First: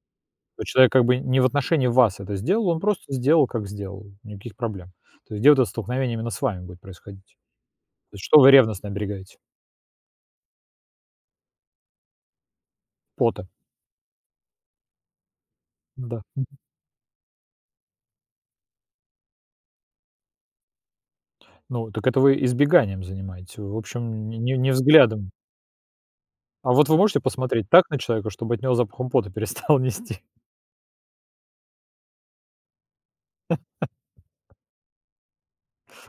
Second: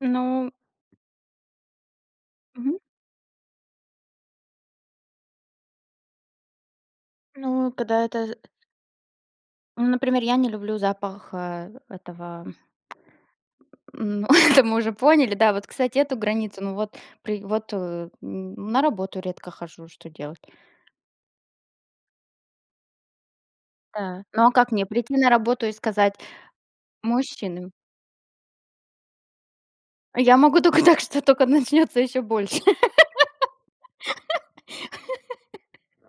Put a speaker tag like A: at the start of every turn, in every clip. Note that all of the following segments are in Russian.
A: Ну
B: Ну, человек как бы не в отношении вас это сделал,
A: Мгм.
B: он просто сделал, как сделал, никаких проблем. То есть где вот это столкновение именно с вами будет происходить,
A: Ну, когда
B: то есть
A: это з
B: что вы ревностно оберегаете?
A: Ну, например, я не люблю запах, а, этого,
B: Пота.
A: м Это мы уже поняли, да. Вот, кстати, эту
B: Да, мгм.
A: границу, ну вот при вот, э, м, на работу редко хожу, что делать?
B: Ну так это вы избеганием занимаетесь, вы в
A: Да.
B: общем, не
A: Ну а
B: не
A: как,
B: не
A: мне прийти на
B: взглядом.
A: работу и сказать:
B: А вот вы можете
A: "Мужчины"
B: посмотреть так на человека, чтобы от него запахом пота перестало
A: А
B: нести?
A: я могу тока так, что тока начнётся ещё больше.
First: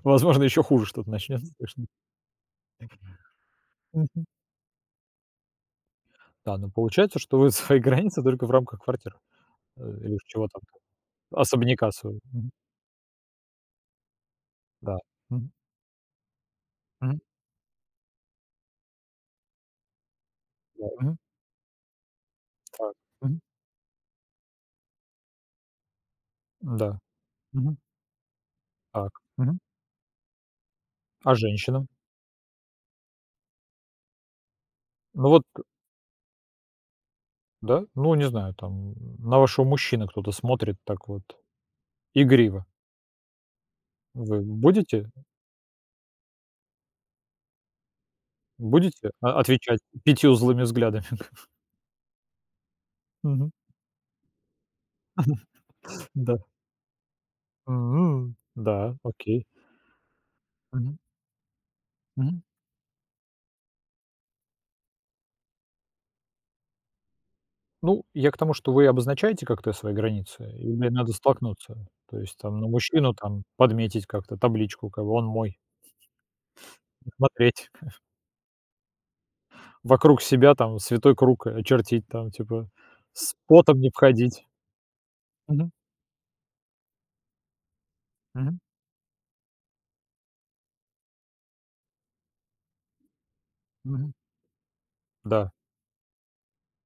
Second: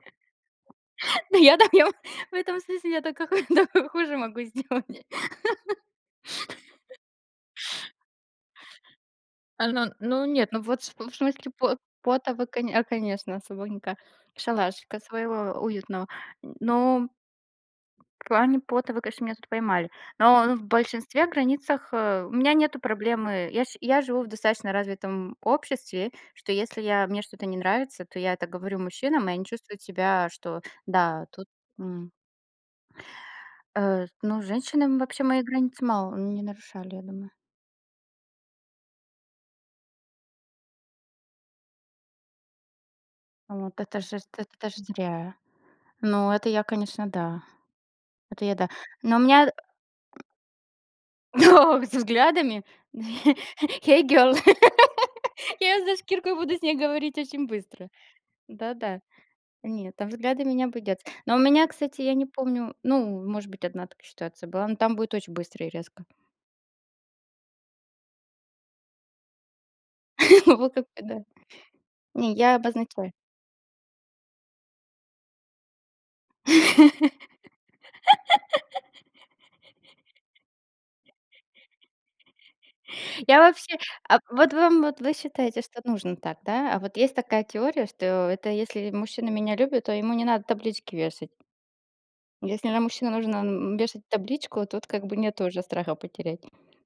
B: Возможно, еще хуже что-то
A: Ну
B: начнется,
A: я
B: так
A: так
B: что
A: я, м, в этом смысле, я тока ху тока хуже
B: Мгм.
A: могу сделать.
B: Да, ну, получается, что вы свои границы только в рамках квартиры,
A: А,
B: э,
A: ну
B: или уж
A: ну
B: чего
A: нет, ну,
B: там,
A: вот в см в смысле, пот
B: особняка своего.
A: пото вы
B: Мгм.
A: коне а, конечно, свободненько,
B: Да.
A: шалашика
B: Мгм.
A: своего уютного. Но,
B: Мгм.
A: в плане пота вы, конечно, меня тут поймали. Но но в
B: Мгм.
A: большинстве границах, а, у меня нету
B: Так. Мгм.
A: проблемы. Я ш я живу в достаточно развитом обществе, что если
B: Да.
A: я мне что-то не
B: Мгм.
A: нравится, то я это говорю
B: Так.
A: мужчинам, и они
B: Мгм.
A: чувствуют себя, что, да,
B: А
A: тут
B: женщинам?
A: м А с ну, женщины вообще
B: Ну
A: мои
B: вот
A: границы мало не нарушали, я думаю.
B: Да? Ну, не знаю, там, на вашего мужчину кто-то смотрит так вот игриво.
A: А вот это же ж
B: Вы
A: т эт это ж
B: будете
A: зря. Ну, это я, конечно, да. Это я, да.
B: будете,
A: Но у
B: о
A: меня
B: отвечать 5 злыми взглядами?
A: Со взглядами?
B: Мгм.
A: Hey, girl, я ее за шкирку и
B: Да.
A: буду с ней говорить очень быстро.
B: М. Да,
A: Да-да.
B: окей.
A: Нет, там взглядами не
B: Мгм.
A: обойдется. Но у меня, кстати, я не
B: Мгм.
A: помню Ну, может быть, 1 такая ситуация была, но там будет очень быстро и резко.
B: Ну, я к тому, что вы обозначаете как-то свои границы
A: Во как
B: или
A: бы
B: надо
A: да.
B: столкнуться? То
A: Не,
B: есть
A: я
B: там на
A: обозначаю.
B: мужчину, там, подметить как-то табличку, как бы "он мой, не смотреть!" Вокруг себя там святой круг, а, очертить, там, типа: "С
A: Я вообще
B: потом не
A: А,
B: входить!"
A: вот вам вот вы считаете,
B: Мгм.
A: что нужно так, да? А вот есть такая теория, что это
B: Мгм.
A: если ли мужчина меня любит, то ему не надо таблички вешать. Если на мужчину нужно, м, вешать
B: Мгм.
A: табличку, тут как бы нету
B: Да.
A: уже страха потерять.